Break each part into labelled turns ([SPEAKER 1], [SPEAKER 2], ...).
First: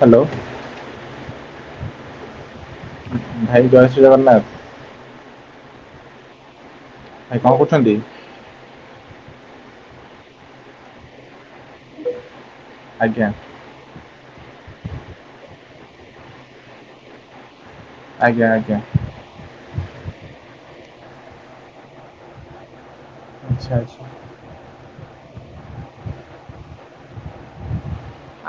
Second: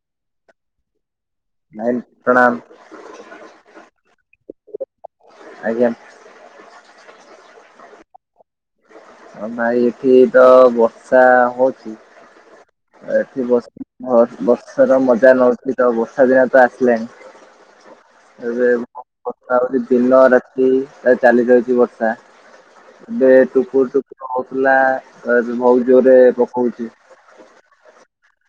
[SPEAKER 1] Hello.
[SPEAKER 2] ନାଇ ପ୍ରଣାମ।
[SPEAKER 1] ଭାଇ ଦୟସ ଜଗନ୍ନାଥ।
[SPEAKER 2] ଆଜ୍ଞା।
[SPEAKER 1] ଭାଇ କଣ କରୁଛନ୍ତି?
[SPEAKER 2] ହଁ ଭାଇ ଏଠି ତ ବର୍ଷା ହଉଚି
[SPEAKER 1] ଆଜ୍ଞା
[SPEAKER 2] ଏଠି ବଷ୍ ବର୍ଷା ର ମଜା ନଉଥିଲି ତ ବର୍ଷା ଦିନ ତ ଆସିଲାଣିି।
[SPEAKER 1] ଆଜ୍ଞା
[SPEAKER 2] ଏବେ
[SPEAKER 1] ଆଜ୍ଞା
[SPEAKER 2] ବର୍ଷା ଦିନ ରାତି ଚାଲି ଯାଉଛି ବର୍ଷା। ଏବେ
[SPEAKER 1] ଆଚ୍ଛା
[SPEAKER 2] ଟୁକୁରୁ
[SPEAKER 1] ଆଚ୍ଛା
[SPEAKER 2] ଟୁକୁର ହଉଥିଲା ବହୁତ ଜୋରେ ପକଉଛି।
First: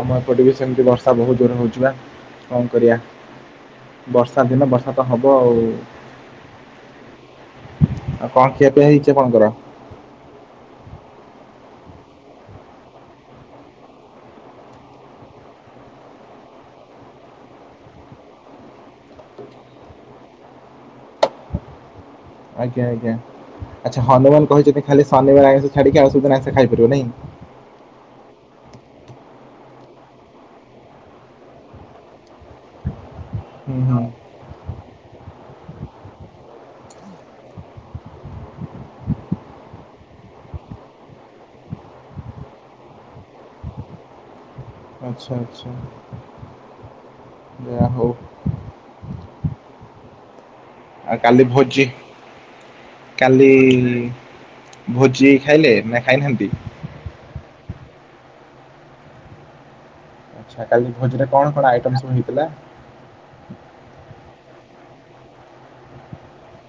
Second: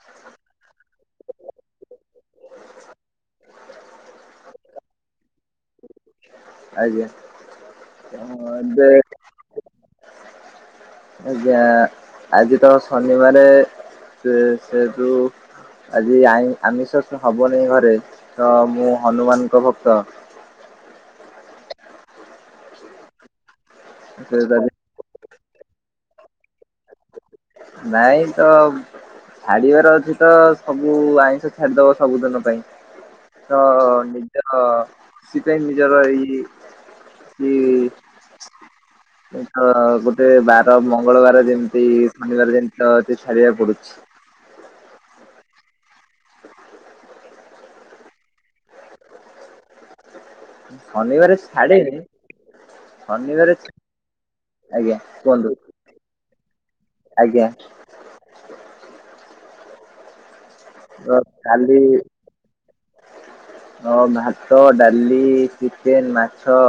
[SPEAKER 1] ଆମ ଏପଟେ ବି ସେମିତି ବର୍ଷା ବହୁତ ଜୋରେ ହୋଉଛି ବା କଣ କରିବା? ବର୍ଷା ଦିନ ବର୍ଷା ତ ହବ ଆଉ।
[SPEAKER 2] ଆଜ୍ଞା।
[SPEAKER 1] ଆଉ କଣ
[SPEAKER 2] ହଁ
[SPEAKER 1] ଖିଆ ପିଆ
[SPEAKER 2] ଏବେ
[SPEAKER 1] ହେଇଛି ଆପଣଙ୍କର? [inaudible]
[SPEAKER 2] ଆଜ୍ଞା ଆଜି ତ ଶନିବାରେ ସେତୁ ଆଜି ଆ ଆମିଷ ହବନି ଘରେ ତ ମୁଁ ହନୁମାନଙ୍କ ଭକ୍ତ।
[SPEAKER 1] ଆଚ୍ଛା ହନୁମାନ
[SPEAKER 2] ସେ
[SPEAKER 1] କହିଛନ୍ତି ଖାଲି ଶନିବାରେ ଆଇଁଷ ଛାଡିକି ଆଉ ସବୁ ବାରେ ଆଇଁଷ ଖାଇପାରିବ ନାଇଁ।
[SPEAKER 2] ନାଇଁ ତ? ଛାଡିବାର ଅଛି ତ ସବୁ ଆଇଁଷ ଛାଡିଦବ ସବୁଦିନ ପାଇଁ। ତ
[SPEAKER 1] ହୁଁ ହୁଁ
[SPEAKER 2] ନିଜର ସେ ସିପାଇଁ ନିଜର ଏଇ [unintelligible] ତ ଗୋଟେ ବାର ମଙ୍ଗଳବାର ଯେମିତି ମାନିବାର ଯେମିତି ତ ଏ ସାରିବାକୁ ପଡୁଛି।
[SPEAKER 1] ଆଚ୍ଛା ଆଚ୍ଛା ଯା ହୋଉ। ଆ
[SPEAKER 2] ଶନିବାର
[SPEAKER 1] କାଲି ଭୋଜି।
[SPEAKER 2] ଛାଡେନି
[SPEAKER 1] କାଲି
[SPEAKER 2] ଶନିବାର ଛା- ଆଜ୍ଞା
[SPEAKER 1] ଭୋଜି
[SPEAKER 2] କୁହନ୍ତୁ
[SPEAKER 1] ଖାଇଲେ ନା ଖାଇନାହାନ୍ତି?
[SPEAKER 2] ଆଜ୍ଞା।
[SPEAKER 1] ଆଛା କାଲି
[SPEAKER 2] ତ
[SPEAKER 1] ଭୋଜିରେ କଣ କଣ
[SPEAKER 2] କାଲି
[SPEAKER 1] ଆଇଟମ୍ ସବୁ ହେଇଥିଲା?
[SPEAKER 2] ହଁ ଭାତ, ଡାଲି, ଚିକେନ, ମାଛ,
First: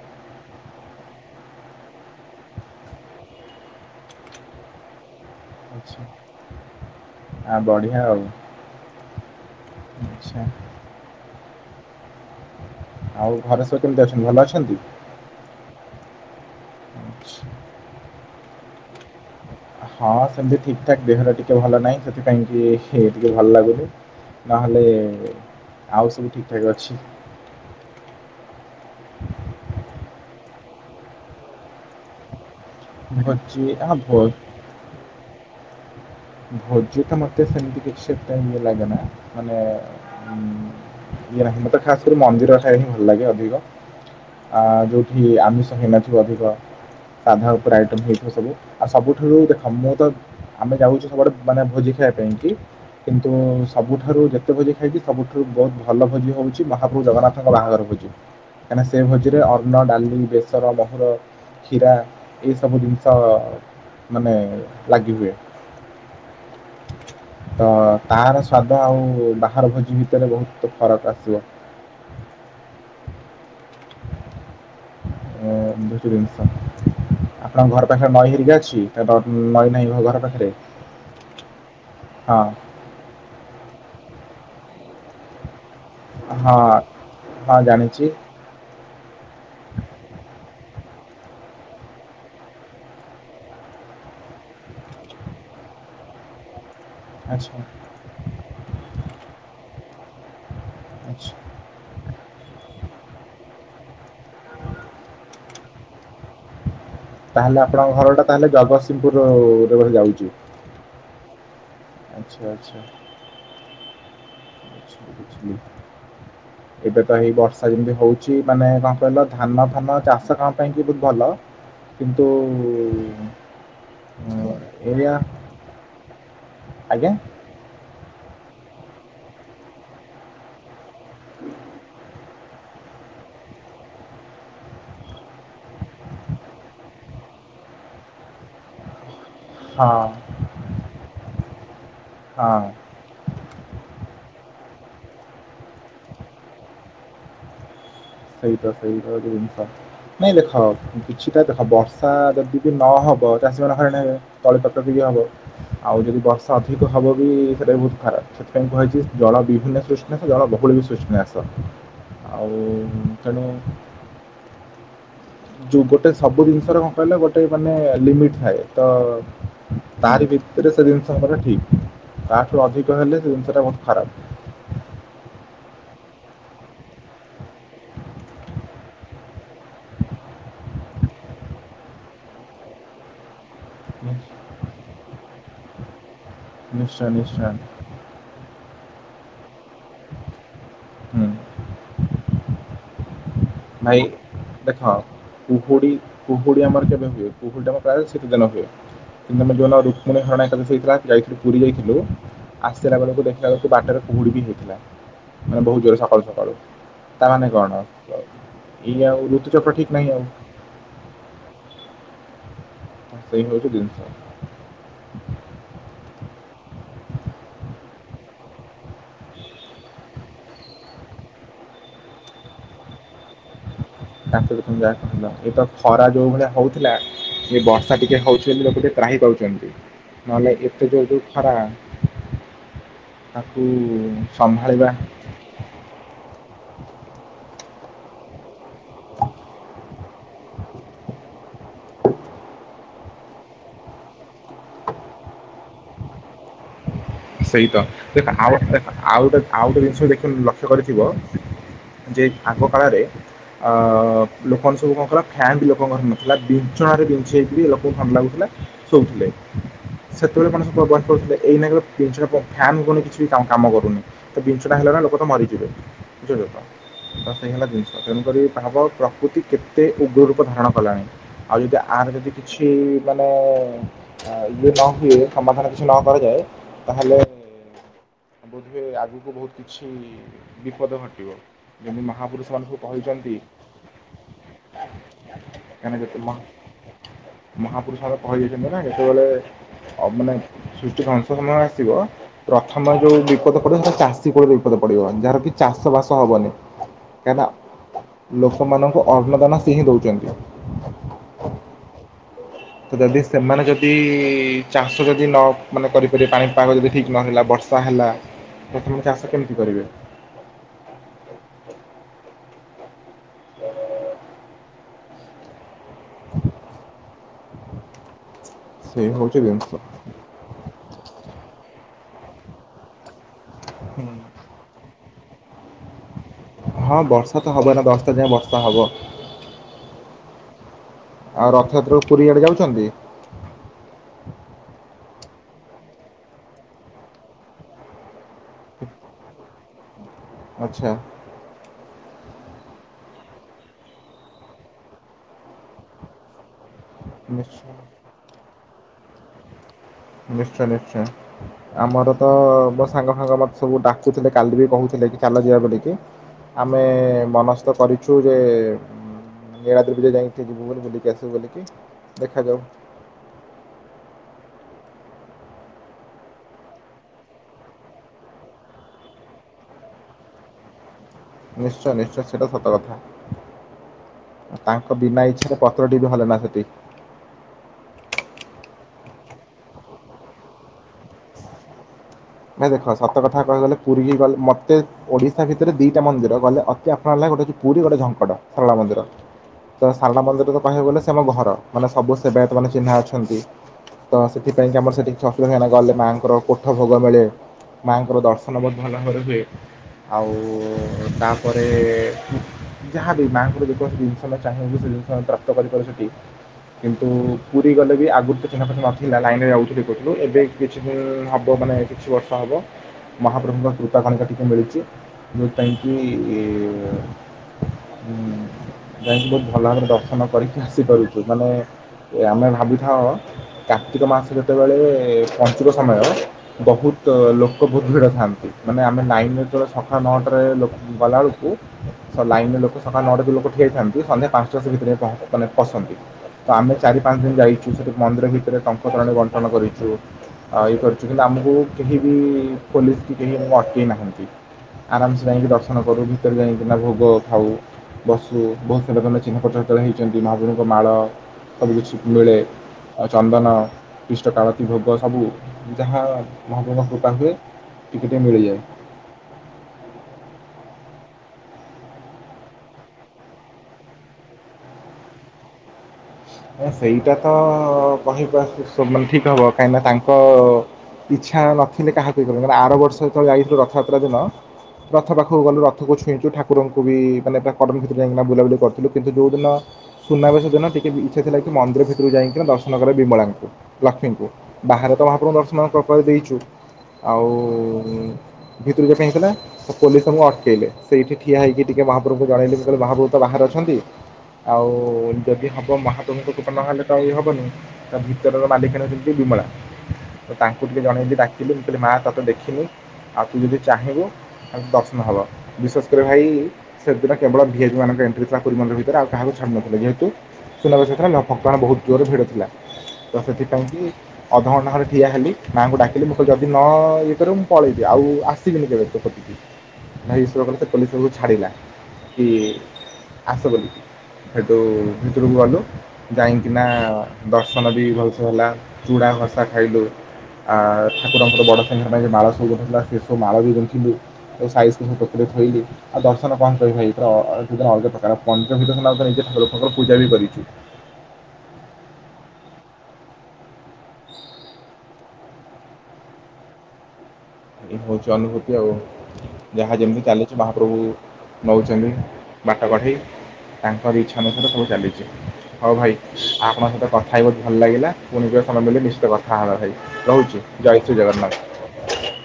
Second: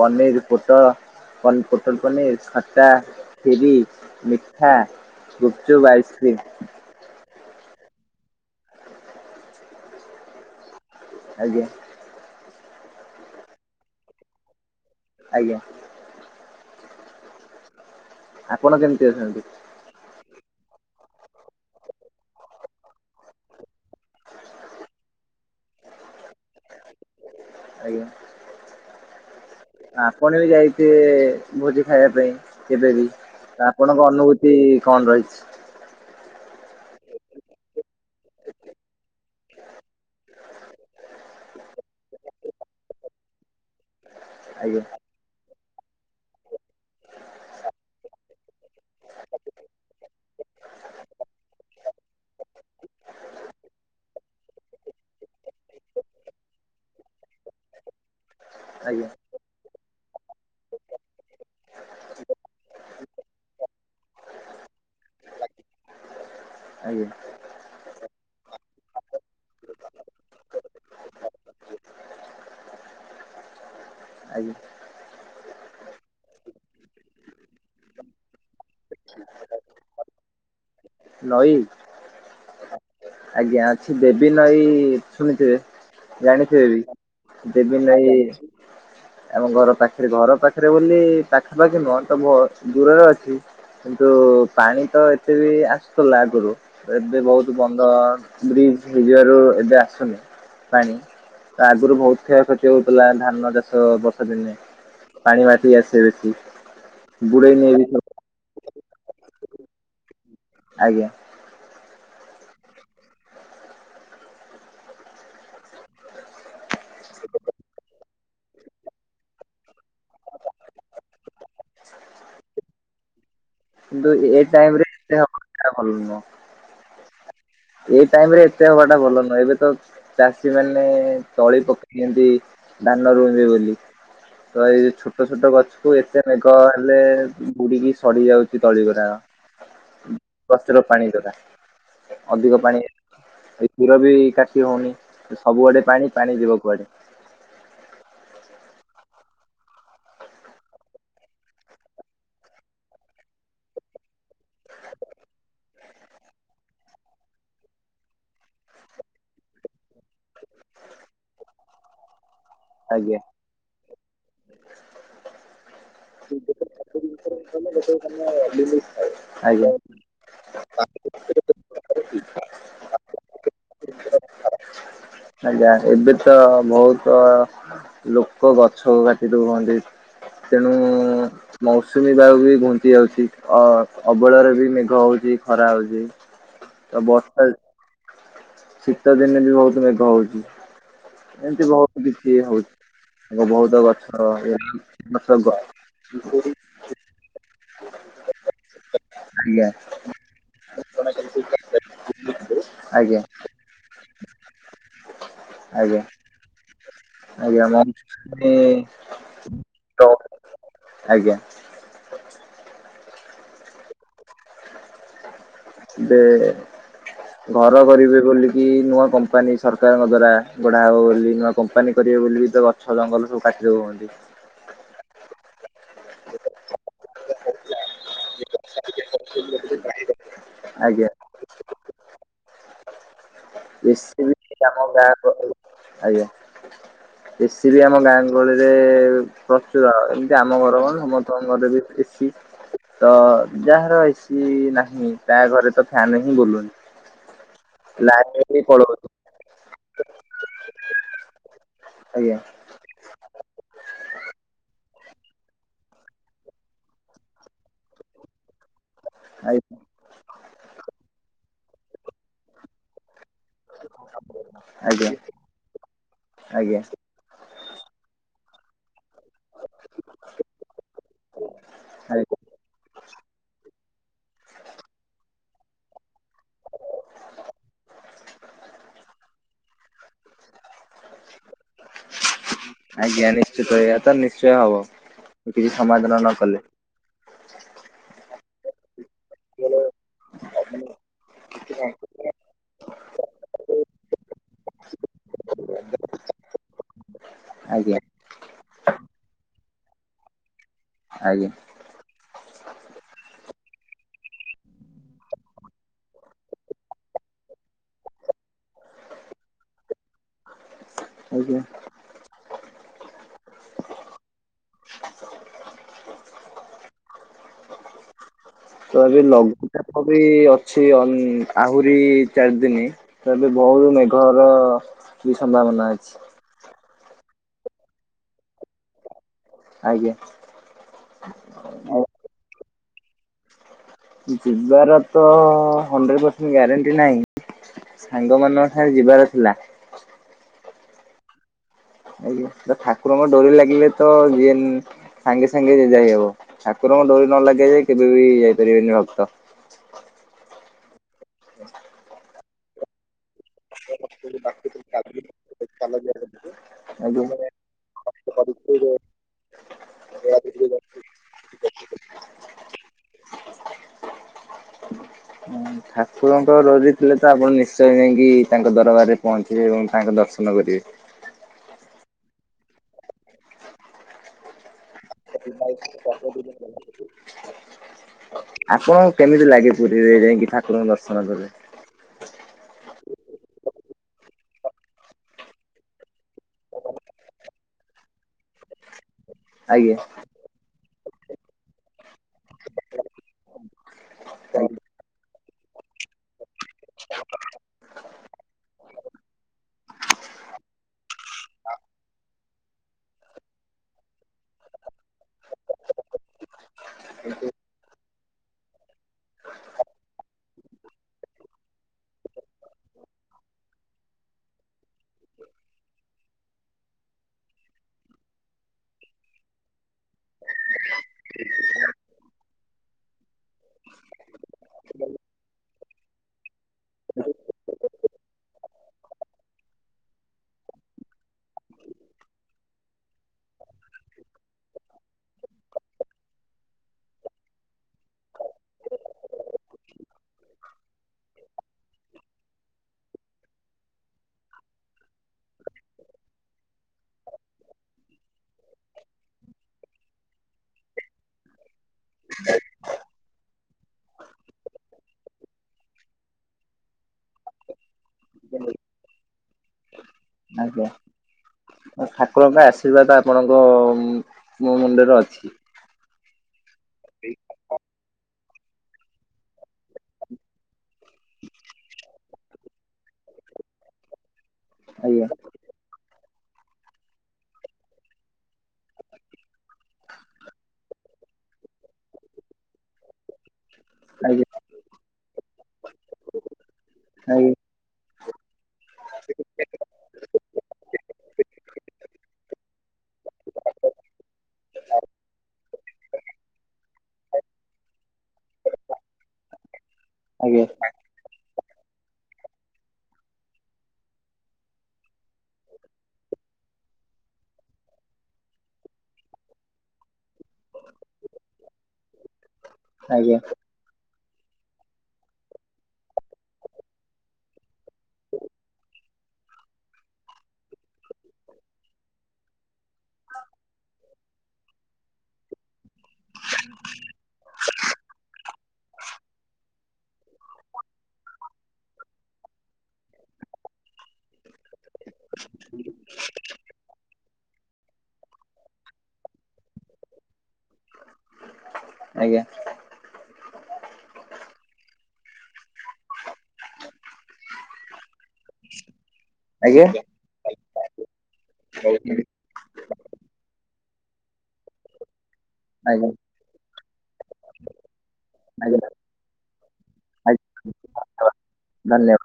[SPEAKER 2] ପନିର, ପୋଟୋଳ। ପଟଲ ପନିର, ଖାଟା, ଖିରି, ମିଠା। ଗୁପ୍ ଚୁପ୍,
[SPEAKER 1] ଆଚ୍ଛା
[SPEAKER 2] ଆଇସ୍କ୍ରିମ୍।
[SPEAKER 1] ଆ ବଢ଼ିଆ ଆଉ। ଆଚ୍ଛା।
[SPEAKER 2] ଆଜ୍ଞା।
[SPEAKER 1] ଆଉ ଘରେ ସବୁ କେମିତି ଅଛନ୍ତି ଭଲ ଅଛନ୍ତି?
[SPEAKER 2] ଆଜ୍ଞା।
[SPEAKER 1] ଆଛା।
[SPEAKER 2] ଆପଣ କେମିତି ଅଛନ୍ତି?
[SPEAKER 1] ହଁ ସେମିତି ଠିକ୍ ଠାକ୍ ଦେହଟା ଟିକେ ଭଲ ନାହିଁ। ସେଥିପାଇଁ କି ଟିକେ ଭଲ ଲାଗୁନି। ନହେଲେ ଆଉ ସବୁ ଠିକ୍ ଠାକ୍ ଅଛି।
[SPEAKER 2] ଆଜ୍ଞା ଆପଣ ବି ଯାଇଥିବେ ଭୋଜି ଖାଇବା ପାଇଁ? କେବେ ବି
[SPEAKER 1] ଭୋଜି ହଁ
[SPEAKER 2] ଆପଣଙ୍କ
[SPEAKER 1] ଭୋ-
[SPEAKER 2] ଅନୁଭୂତି କଣ ରହିଛି?
[SPEAKER 1] ଭୋଜି ତ ମତେ ସେମିତି କିଛି ସେତେ ହେମିତି ଲାଗେନା ମାନେ ଇଏ ନାହିଁ ମତେ ଖାସ କରି ମନ୍ଦିର ଖାଏ ହିଁ ଭଲ ଲାଗେ ଅଧିକ। ଆ
[SPEAKER 2] ଆଜ୍ଞା
[SPEAKER 1] ଯୋଉଠି ଆମିଷ ହେଇନଥିବ ଅଧିକ ସାଧା ଉପରେ ଆଇଟମ ହେଇ ସବୁ ଆଉ ସବୁଠାରୁ ଦେଖ ମୁଁ ତ ଆମେ ଯାଉଛୁ। ଆଉ ଗୋଟେ ମାନେ ଭୋଜି ଖାଇବା ପାଇଁ କି କିନ୍ତୁ ସବୁଠାରୁ ଯେ ଯେତେ ଭୋଜି ଖାଇଚି ସବୁଠାରୁ ବହୁତ ଭଲ ଭୋଜି ହଉଛି ମହାପ୍ରଭୁ ଜଗନ୍ନାଥଙ୍କ ବାହାଘର ଭୋଜି। କାହିଁକିନା ସେ
[SPEAKER 2] ଆଜ୍ଞା
[SPEAKER 1] ଭୋଜିରେ ଅନ୍ନ, ଡାଲି, ବେସର, ମହୁୁର କ୍ଷୀରା ଏଇ ସବୁ ଜିନିଷ ମାନେ ଲାଗି ହୁଏ।
[SPEAKER 2] ଆଜ୍ଞା।
[SPEAKER 1] ତ ତାର ସ୍ଵାଦ ଆଉ ବାହାର ଭୋଜି ଭିତରେ ବହୁତ ଫରକ ଆସିବ।
[SPEAKER 2] ଆଜ୍ଞା।
[SPEAKER 1] ଆଁ ଭିତୁରିନିସ ଆପଣଙ୍କ ଘର ପାଖରେ ନଈ ହେରିକା ଅଛି ନା ନଈ ନାହିଁ ଘର ପାଖରେ।
[SPEAKER 2] ନଈ
[SPEAKER 1] ହଁ
[SPEAKER 2] ଆଜ୍ଞା ଅଛି ଦେବି ନଈ ଶୁଣିଥିବେ?
[SPEAKER 1] ହଁ
[SPEAKER 2] ଜାଣିଥିବେ ବି ଦେବି ନଇ
[SPEAKER 1] ହ
[SPEAKER 2] ଆମ ଘର ପାଖରେ ଘର ପାଖରେ ବୋଲି ପାଖପାଖି ନୁହଁ ତ ଦୂରରେ ଅଛି। କିନ୍ତୁ ପାଣି ତ ଏତେ ବି ଆସୁଥିଲା ଆଗରୁ ଏବେ ବହୁତ
[SPEAKER 1] ଆଚ୍ଛା
[SPEAKER 2] ବନ୍ଧ ବ୍ରିଜ ହେଇଯିବାରୁ ଏବେ ଆସୁନି ପାଣି।
[SPEAKER 1] ଆଛା।
[SPEAKER 2] ତା ଆଗରୁ ବହୁତ କ୍ଷୟ କ୍ଷତି ହଉଥିଲା ଧାନ ଚାଷ ବର୍ଷା ଦିନେ ପାଣି ମାଟି ଆସେ ବେଶି।
[SPEAKER 1] ତାହେଲେ ଆପଣଙ୍କ ଘରଟା ତାହେଲେ ଜଗତସିଂହପୁର ରୋରେ ଯାଉଛି।
[SPEAKER 2] ଆଜ୍ଞା।
[SPEAKER 1] ଆଛା ଆଛା। ଏବେ ତ ହେଇ ବର୍ଷା ଯେମିତି ହୋଉଚି ମାନେ କଣ କହିଲ ଧାନ ଫାନ ଚାଷ କାମ ପାଇଁ କି କିନ୍ତୁ ଭଲ। କିନ୍ତୁ
[SPEAKER 2] କିନ୍ତୁ ଏ
[SPEAKER 1] ଉଁ,
[SPEAKER 2] ଟାଇମରେ
[SPEAKER 1] ଏଇଆ
[SPEAKER 2] [inaudible] ହବ ଭଲ ନୁହଁ।
[SPEAKER 1] ଆଜ୍ଞା।
[SPEAKER 2] ଏଇ ଟାଇମରେ ଏତେ ହବା ଟା ଭଲ ନୁହଁ। ଏବେ ତ ଚାଷୀ ମାନେ ତଳି ପକେଇଚନ୍ତି। ଧାନ ରୁଇବେ ବୋଲିି। ତ ଏଇ ଯୋ ଛୋଟ ଛୋଟ ଗଛକୁ ଏତେ ମେଘ ହେଲେ ବୁଡିକି ସଡି ଯାଉଚି ତଳି
[SPEAKER 1] ହଁ
[SPEAKER 2] ଗୁଡାକ। ବସ୍ତିର ପାଣି ଯୋଉଟା। ଅଧିକ
[SPEAKER 1] ହଁ
[SPEAKER 2] ପାଣି ଏ ହିଡ ବି କାଟି ହଉନି ସବୁଆଡେ ପାଣି ପାଣି ଯିବ କୁଆଡେ?
[SPEAKER 1] ସେଇତ ସେଇତ ଗୋଟେ ଜିନିଷ। ନାଇଁ ଦେଖ କିଛିଟା ଦେଖ ବର୍ଷା ଯଦି ବି ନହବ ଚାଷୀମାନେ ହଇରାଣ ହେବେ। ତଳି ପଟକ ବି ହବ ଆଉ ଯଦି ବର୍ଷା ଅଧିକ ହବ ବି ସେଟା ବି ବହୁତ ଖରାପ। ସେଥିପାଇଁ କୁହାଯାଇଛି ଜଳ ବିହୁନେ ସୃଷ୍ଟିନାଶ ଜଳ ବହୁଳେ ବି ସୃଷ୍ଟିନାଶ ଆଉ
[SPEAKER 2] ଆଜ୍ଞା
[SPEAKER 1] ତେଣୁ ଯୋଉ ଗୋଟେ ସବୁ ଜିନିଷରେ କଣ କହିଲେ ଗୋଟେ ମାନେ ଲିମିଟ ଥାଏ ତ
[SPEAKER 2] ଆଜ୍ଞା
[SPEAKER 1] ତାରି ଭିତରେ ସେ ଜିନିଷ ହବଟା ଠିକ ତାଠୁ ଅଧିକ ହେଲେ ସେ ଜିନିଷ ଟା ବୋହୁତ ଖରାପ।
[SPEAKER 2] ଆଜ୍ଞା ଏବେ ତ ବହୁତ ଲୋକ ଗଛ କାଟି ଦଉଛନ୍ତି ତେଣୁ ମୌସୁମୀ ବାୟୁ ବି ଘୁଞ୍ଚି ଯାଉଛି ଅ ଅବଲାରେ ବି ମେଘ ହଉଛି ଖରା ହଉଛି।
[SPEAKER 1] ନିଶ୍ଚୟ ନିଶ୍ଚୟ।
[SPEAKER 2] ଶୀତଦିନେ ବି ବହୁତ ମେଘ ହେଉଛି।
[SPEAKER 1] ହୁଁ
[SPEAKER 2] ଏମତି ବୋହୁତ କିଛି ହୋଉଚି। ବହୁତ
[SPEAKER 1] ଭାଇ
[SPEAKER 2] ଗଛ
[SPEAKER 1] ଦେଖ
[SPEAKER 2] ବହୁତ୍ ବା
[SPEAKER 1] [inaudible] ପ୍ରାୟତଃ ଶୀତଦିନେ ହୁଏ। କିନ୍ତୁ ଆମେ
[SPEAKER 2] ଆଜ୍ଞା
[SPEAKER 1] ଯେଉଁନ ରୁକ୍ମଣୀ ହରଣ ଏକାଦଶୀ ହେଇଥିଲା ଯାଇଥିଲୁ ପୁରୀ ଯାଇଥିଲୁ ଆସିଲା
[SPEAKER 2] ଆଜ୍ଞା
[SPEAKER 1] ବେଳକୁ ଦେଖିଲା ବାଟରେ କୁହୁଡ଼ି ବି ଦେଖିଲା ମାନେ ବହୁତ ଜୋର
[SPEAKER 2] ଆଜ୍ଞା
[SPEAKER 1] ସକାଳୁ ସକାଳୁ ତାମାନେ
[SPEAKER 2] ଆଜ୍ଞା
[SPEAKER 1] କଣ?
[SPEAKER 2] ମାନେ
[SPEAKER 1] ଇ ଆଉ ଋତୁ ଚପା ଠିକ
[SPEAKER 2] ତ
[SPEAKER 1] ନାହିଁ ଆଉ।
[SPEAKER 2] ଆଜ୍ଞା।
[SPEAKER 1] ସେଇ ହଉଛି ଜିନିଷ।
[SPEAKER 2] ଯେ ଘର କରିବେ ବୋଲିକି ନୂଆ କମ୍ପାନୀ ସରକାରଙ୍କ ଦ୍ଵାରା ଗଢା ହେବ ବୋଲି ନୂଆ କମ୍ପାନୀ କରିବେ ବୋଲି କି ତ ଗଛ ଜଙ୍ଗଲ ସବୁ କାଟି ଦଉଛନ୍ତି।
[SPEAKER 1] ଡାକ୍ତର [unintelligible] ଖରା ଯେଉଁ ଭଳିଆ ହେଉଥିଲା। ବର୍ଷା ଟିକେ ହଉଛି ବୋଲି ଲୋକ ଟିକେ ତ୍ରାହି ପାଉଚନ୍ତି। ନହେଲେ ଏତେ
[SPEAKER 2] ଆଜ୍ଞା
[SPEAKER 1] ଯଉଦ ଖରା। ତାକୁ
[SPEAKER 2] ଏସି ବି ଆମ
[SPEAKER 1] ସମ୍ଭାଳିବା।
[SPEAKER 2] ଗାଁ ଗ- ଆଜ୍ଞା ବେଶୀ ବି ଆମ ଗାଁ ଗହଳିରେ ପ୍ରଚୁର ଏମିତି ଆମ ଘର କ ସମସ୍ତଙ୍କ ଘରେ ବି ଏସି ତ ଯାହାର ଏସି ନାହିଁ ତା ଘରେ ତ ଫ୍ୟାନ ହିଁ ବୁଲୁନି।
[SPEAKER 1] ସେଇତ ଦେଖ
[SPEAKER 2] ଲାଇନ
[SPEAKER 1] ଆଉ
[SPEAKER 2] ବି
[SPEAKER 1] ଦେଖ
[SPEAKER 2] ପଳଉଛି
[SPEAKER 1] ଆଉ ଗୋଟେ ଆଉ ଗୋଟେ ଜିନିଷ ଦେଖିଥିବ ଲକ୍ଷ୍ୟ କରିିଥିବ ଯେ
[SPEAKER 2] ଆଜ୍ଞା
[SPEAKER 1] ଆଗ ଫଳରେ ଅ ଲୋକ ମାନେ ସବୁ କଣ କଳ ଫ୍ୟାନ୍ ବି ଲୋକଙ୍କ ଘର ନଥିଲା ବିଞ୍ଚଣାରେ ବିଞ୍ଚିହେଇକିରି ଲୋକଙ୍କୁ ଭଲ ଲାଗୁଥିଲା ଶୋଉଥିଲେ।
[SPEAKER 2] ହାଏ
[SPEAKER 1] ସେତେବେଳେ କଣ ସବୁ ଭଗବାନ କରୁଥିଲେ ଏଇନା କଣ ବିଞ୍ଚଣା ପବନ, ଫ୍ୟାନ ପବନ କିଛି କି କାମ କରୁନି ତ ବିଞ୍ଚଣା ହେଲା ନା
[SPEAKER 2] ଆଜ୍ଞା
[SPEAKER 1] ଲୋକ ତ ମରିଯିବେ ବୁଝିପାରୁଛ ତ?
[SPEAKER 2] ଆଜ୍ଞା
[SPEAKER 1] ତ ସେଇ ହେଲା ଜିନିଷ ତେଣୁକରି ଭାବ ପ୍ରକୃତି କେତେ ଉଗ୍ର ରୂପ ଧାରଣ କଲାଣି। ଆଉ ଯଦି ଆର
[SPEAKER 2] ଆଜ୍ଞା
[SPEAKER 1] ଯଦି କିଛି ମାନେ ଇଏ ନ ହୁଏ ସମାଧାନ କିଛି ନ କରାଯାଏ ତାହେଲେ ବୋଧେ ହୁଏ ଆଗକୁ ବହୁତ କିଛି ବିପଦ ଘଟିବ ଯେମିତି ମହାପୁରୁଷ ମାନକୁ
[SPEAKER 2] ଆଜ୍ଞା
[SPEAKER 1] କହିଛନ୍ତି
[SPEAKER 2] ହେତିକି
[SPEAKER 1] କାହିଁକିନା ଯେତେ
[SPEAKER 2] ସମାଧାନ ନ କଲେ
[SPEAKER 1] ମହାପୁରୁଷ ମାନେ କହିଯାଇଛନ୍ତି ନା ଯେତେବେଳେ ମାନେ ସୃଷ୍ଟିଂ ଧ୍ୱଂସ ସମୟ ଆସିବ ପ୍ରଥମେ ଯୋଉ ବିପଦ ପଡିବ ସେ ଚାଷୀ ଉପରେ ବିପଦ ପଡିବ ଯାହାରକି ଚାଷ ବାସ ହବନି କାହିଁ ନା
[SPEAKER 2] ଆଜ୍ଞା
[SPEAKER 1] ଲୋକମାନଙ୍କୁ ଅର୍ନଦାନ ସେ ହିଁ ଦଉଛନ୍ତି।
[SPEAKER 2] ଆଜ୍ଞା।
[SPEAKER 1] ତ ଯଦି ସେମାନେ ଯଦି ଚାଷ ଯଦି ନ କରିପାରିବେ ପାଣିପାଗ ଯଦି ଠିକ ନହେଲା ବର୍ଷା ଚା ହେଲା ପ୍ରଥମେ ଚାଷ କେମିତି କରିବେ?
[SPEAKER 2] ଆଜ୍ଞା।
[SPEAKER 1] ସେ
[SPEAKER 2] ତ ଆଜି
[SPEAKER 1] ହେଉଛି ଜିନିଷ
[SPEAKER 2] ଲଘୁଚାପ ବି ଅ ଅଛି ଆହୁରି ଚାରି ଦିନି ତ ଏବେ ବହୁତ ମେଘର କି ସମ୍ଭାବନା ଅଛି?
[SPEAKER 1] ହଁ ବର୍ଷା ତ ହବ ନା ଦଶଟା ଯାଏ ବର୍ଷା ହବ।
[SPEAKER 2] ଆଜ୍ଞା।
[SPEAKER 1] ଆଉ ରଥଯାତ୍ରା
[SPEAKER 2] ଆଉ
[SPEAKER 1] କୁ ପୁରୀ ଆଡେ ଯାଉଛନ୍ତି?
[SPEAKER 2] ଯିବାର ତ ହଣ୍ଡ୍ରେଡ଼୍ ପରସେଣ୍ଟ୍ ଗ୍ୟାରେଣ୍ଟି ନାହିଁ। ସାଙ୍ଗମାନଙ୍କ ସାଙ୍ଗେ ଯିବାର ଥିଲା।
[SPEAKER 1] ଆଚ୍ଛା।
[SPEAKER 2] ଆଜ୍ଞା ଠାକୁରଙ୍କ ଡୋରି ଲାଗିଲେ ତ ଯିଏ ସାଙ୍ଗେ ସାଙ୍ଗେ ଯାଇହବ। ଠାକୁରଙ୍କ ଡୋରି ନ ଲାଗିବା
[SPEAKER 1] ନିଶ୍ଚୟ
[SPEAKER 2] ଯାଏ କେବେ ବି ଯାଇପାରିବେନି ଭକ୍ତ।
[SPEAKER 1] ନିଶ୍ଚୟ ନିଶ୍ଚୟ। ଆମର ତ ମୋ ସାଙ୍ଗ ଫାଙ୍ଗ ମୋତେ ସବୁ ଡାକୁଥିଲେ କାଲି ବି କହୁଥିଲେ କି ଚାଲ ଯିବା ବୋଲିକି। ଆମେ
[SPEAKER 2] ଆଜ୍ଞା।
[SPEAKER 1] ମନସ୍ଥ କରିଛୁ ଯେ ନୀଳାଦ୍ରି ବିଜେ ଯାଇଁକି ଯିବୁ ବୋଲି ବୁଲିକି ଆସିବୁ ବୋଲିକି ଦେଖାଯାଉ।
[SPEAKER 2] ଠାକୁରଙ୍କ ଡୋରି ଥିଲେ ତ ଆପଣ ନିଶ୍ଚୟ ଯାଇଁକି ତାଙ୍କ ଦରବାରରେ ପହଞ୍ଚିକି ତାଙ୍କ ଦର୍ଶନ କରିବେ।
[SPEAKER 1] ନିଶ୍ଚୟ ନିଶ୍ଚୟ ସେଇଟା ସତକଥା। ତାଙ୍କ ବିନା ଇଚ୍ଛାରେ ପତ୍ର ଟିଏ ବି ହଲେନା ସେଠି।
[SPEAKER 2] ଆପଣଙ୍କୁ କେମିତି ଲାଗେ ପୁରୀରେ ଯାଇଁକି ଠାକୁରଙ୍କୁ ଦର୍ଶନ କଲେ?
[SPEAKER 1] ଭାଇ ଦେଖ ସତ କଥା କହିବାକୁ ଗଲେ ପୁରୀକି ଗଲେ ମତେ ଓଡ଼ିଶା ଭିତରେ ଦିଟା ମନ୍ଦିର ଗଲେ ଅତି ଆପଣରା ଲାଗେ ଗୋଟେ ହଉଛି ପୁରୀ ଗୋଟେ ଝଙ୍କଡ଼ ସାରଳା ମନ୍ଦିର। ତ
[SPEAKER 2] ଆଜ୍ଞା
[SPEAKER 1] ସାରଳା ମନ୍ଦିରରେ କହିବାକୁ ଗଲେ ସେ ଆମ ଘର ମାନେ ସବୁ ସେବାୟତ ମାନେ ଚିହ୍ନା ଅଛନ୍ତି। ତ ସେଥିପାଇଁ କି ଆମର ସେଠି କିଛି ଅସୁବିଧା ହେଲା ଗଲେ ମାଆଙ୍କର କୋଠ ଭୋଗ ମିଳେ। ମାଆଙ୍କର ଦର୍ଶନ ବହୁତ୍ ଭଲ ଭାବରେ ହୁଏ। ଆଉ ତାପରେ ଯାହାବି ମାଆଙ୍କର ଯେକୌଣସି ଜିନିଷ ଟା ଚାହିଁଲେ ସେ ଜିନିଷ ପ୍ରାପ୍ତ କରିପାରୁ ସେଠି। କିନ୍ତୁ ପୁରୀ ଗଲେ ବି ଆଗୁରୁ ତ ଚ଼ିହ୍ନାପର୍ଚ ନଥିଲା। ଲାଇନରେ ଆଉଥିଲୁ ଇଏ କରୁଥିଲୁ। ଏବେ କିଛି ଦିନ ହେବ ମାନେ କିଛି ବର୍ଷ ହବ। ମହାପ୍ରଭୁଙ୍କ କୃପା କାମକା ଟିକେ ମିଳିଚି। ଯୋଉଥିପାଇଁ କିି ହୁଁ ଯାଇଁକି ବହୁତ ଭଲ ଭାବରେ ଦର୍ଶନ କରିକି ଆସିପାରୁଚୁ ମାନେ ଆମେ ଭାବିଥାଉ କାର୍ତ୍ତିକ ମାସ ଯେତେବେଳେ ପଞ୍ଚୁକ ସମୟ ବହୁତ୍ ଲୋକ ବହୁତ୍ ଭିଡ଼ ଥାନ୍ତି ମାନେ ଆମେ ନାଇନ୍ ରେ ଯେତେବେଳେ ସକାଳ ନଅଟାରେ ଗଲାବେଳୁକୁ ସ ଲାଇନ ରେ ଲୋକ ସକାଳ ନଅଟାରେ ଯେଦି ଲୋକ ଠିଆହେଇଥାନ୍ତି ସନ୍ଧ୍ୟା ପାଞ୍ଚଟା ରେ ସେ ଭିତରେ ପହଞ୍ଚ ମାନେ ପଶନ୍ତି। ତ ଆମେ ଚାରି ପାଞ୍ଚ ଦିନ ଯାଇଛୁ। ସେଠି ମନ୍ଦିର ଭିତରେ ଟଙ୍କ ତୋରାଣୀ ବଣ୍ଟନ କରିଛୁ ଆ ଇଏ କରିଚୁ। କିନ୍ତୁ ଆମକୁ କେହି ବି ପୋଲିସ କି କେହି ଆମୁକୁ ଅଟକେଇ ନାହାଁନ୍ତି। ଆରାମ୍ ସେ ଯାଇଁକି ଦର୍ଶନ କରୁ। ଭିତରେ ଯାଇଁକିିନା ଭୋଗ ଖାଉ। ବସୁ। ବହୁତ୍ ସୁନ୍ଦର ସୁନ୍ଦର ଚିହ୍ନପତ୍ର ତେୟା ହେଇଚନ୍ତି ମହାପ୍ରଭୁଙ୍କ ମାଳ ସବୁ କିଛି ମିଳେ ଆଉ ଚନ୍ଦନ ଇଷ୍ଟ କାଳତି ଭୋଗ ସବୁ ଯାହା ମହାପ୍ରଭୁଙ୍କ କୃପା ହୁଏ ଟିକେଟେ ମିଳିଯାଏ।
[SPEAKER 2] ଆଜ୍ଞା। ଠାକୁରଙ୍କ ଆଶୀର୍ବାଦ ଆପଣଙ୍କ ମୋ ମୁଣ୍ଡରେ ଅଛି।
[SPEAKER 1] ସେଇଟା ତ କହିବା ସେ ମାନେ ଠିକ୍ ହବ କାହିଁକିନା ତାଙ୍କ ଇଚ୍ଛା ନଥିଲେ କାହାକୁ କହିବ ନ ହେଲେ ଆର ବର୍ଷ ଯେତବେଳେ ଯାଇଥିଲୁ ରଥଯାତ୍ରା ଦିନ ରଥ
[SPEAKER 2] ଆଜ୍ଞା
[SPEAKER 1] ପାଖକୁ ଗଲୁ। ରଥକୁ ଛୁଇଁଚୁ। ଠାକୁରଙ୍କୁ ବି ମାନେ ପୁରା କଲୋନୀ ଭିତରେ ଯାଇଁକିନା ବୁଲାବୁଲି କରିଥିଲୁ। କିନ୍ତୁ ଯୋଉ ଦିନ ସୁନାବେଶ ଦିନ ଟିକେ ବି ଇଚ୍ଛା ଥିଲା କି ମନ୍ଦିର ଭିତୁରୁକୁ ଯାଇଁକିନା ଦର୍ଶନ କର ବିମଳାଙ୍କୁ। ଲକ୍ଷ୍ମୀଙ୍କୁ।
[SPEAKER 2] ଆଜ୍ଞା
[SPEAKER 1] ବାହାରେ ତ ମହାପ୍ରଭୁଙ୍କ ଦର୍ଶନଙ୍କପ ଦେଇଛୁ ଆଉ
[SPEAKER 2] ଆଜ୍ଞା
[SPEAKER 1] ଭିତରୁକୁ ଏଥିପାଇଁ ଥିଲା। ପୋଲିସ ଆମୁକୁ ଅଟକେଇଲେ। ସେଇଠି ଠିଆ ହେଇକି ଟିକେ ମହାପ୍ରଭୁଙ୍କୁ ଜଣେଇଲେ ଯେତବେଳେ ମହାପ୍ରଭୁ ତ ବାହାରେ ଅଛନ୍ତି। ଆଉ ଯଦି ହବ ମହା ତୁମୁକୁ ଟୁକନ୍ ନ ହେଲେ ତ ଇଏ ହବନି ତା ଭିତର ର ମାଲିକାଣୀ ହଉଚନ୍ତି ବିମଳା। ତାଙ୍କୁ ଟିକେ ଜଣେଇଲି ଡାକିଲି ମୁଁ କହିଲି ମା ତତେ ଦେଖିନି ଆଉ ତୁ ଯଦି ଚାହିଁବୁ ତାହେଲେ ଦର୍ଶନ ହବ। ବିଶେଷ କରି ଭାଇ ସେଦିନ କେବଳ ଭି ଆଇ ପି ମାନଙ୍କ ଏଣ୍ଟ୍ରି ଥିଲା ପୁରୀ ମନ୍ଦିର ଭିତରେ, ଆଉ କହାକୁ ଛାଡ଼ୁନଥିଲେ ଯେହେତୁ ସୁନାବେଶ ହେଇଥିଲା [unintelligible] ବହୁତ ଜୋରରେ ଭିଡ଼ ଥିଲା, ତ
[SPEAKER 2] ଆଜ୍ଞା ଆଜ୍ଞା
[SPEAKER 1] ସେଥିପାଇଁକି ଅଧଘଣ୍ଟା ଘଣ୍ଟେ ଠିଆ ହେଲି ମାଆଙ୍କୁ ଡାକିଲି, ମୁକଇଲି ଯଦି ନ ଇଏ କରିବୁ, ମୁଁ ପଳେଇବି ଆଉ ଆସିବିନି କେବେ ତୋ କତିକି? ଭାଇ ଇଶର [unintelligible] ଛାଡିଲା। କି-ଇ ଆସ ବୋଲି। ହେଠୁ ଭିତୁରୁକୁ ଗଲୁ। ଯାଇକିନା ଦର୍ଶନ ବି ଭଲ୍ ସେ ହେଲା। ଚୁଡ଼ା ଘସା ଖାଇଲୁ। ଆ ଠାକୁରଙ୍କର ବଡ଼ ସିଙ୍ଗାର ପାଇଁ ମାଳ ସବୁ ଗୁନ୍ଥୁଲା ସେ ସବୁ ମାଳ ବି ଗୁନ୍ଥିଲୁ। ତାକୁ ସାଇଜ୍ କିନି ପତ୍ରରେ ଥୋଇଲି। ଆଉ ଦର୍ଶନ କଣ କହିବ ଭାଇ! ପୁରା ଅଲଗା ଅଲଗା ପ୍ରକାର ପଞ୍ଚ [unintelligible] ନିଜେ ଲୋକଙ୍କର ପୂଜା ବି କରିଛୁ।
[SPEAKER 2] ଆଜ୍ଞା।
[SPEAKER 1] ହୁଁ ଏ ହଉଛି ଅନୁଭୂତି ଆଉ। ଯାହା
[SPEAKER 2] ଆଜ୍ଞା
[SPEAKER 1] ଯେମତି ଚାଲି ଚି ମହାପ୍ରଭୁ ନଉଚନ୍ତି
[SPEAKER 2] ଆଜ୍ଞା
[SPEAKER 1] ବାଟ କଢ଼େଇ ତାଙ୍କରି ଇଚ୍ଛା ଅନୁସାରେ ସବୁ ଚାଲିଛି। ହଉ ଭାଇ! ଆଉ ଆପଣଙ୍କ ସହିତ କଥା ହେଇ ବହୁତ ଭଲ ଲାଗିଲା। ପୁଣି କେବେ ସମୟ ମିିଳିଲେ
[SPEAKER 2] ଆଜ୍ଞା ଆଜ୍ଞା
[SPEAKER 1] ନିଶ୍ଚିତ କଥା ହେବା ଭାଇ? ରହୁଛି। ଜୟ ଶ୍ରୀ ଜଗନ୍ନାଥ।
[SPEAKER 2] ଧନ୍ୟବା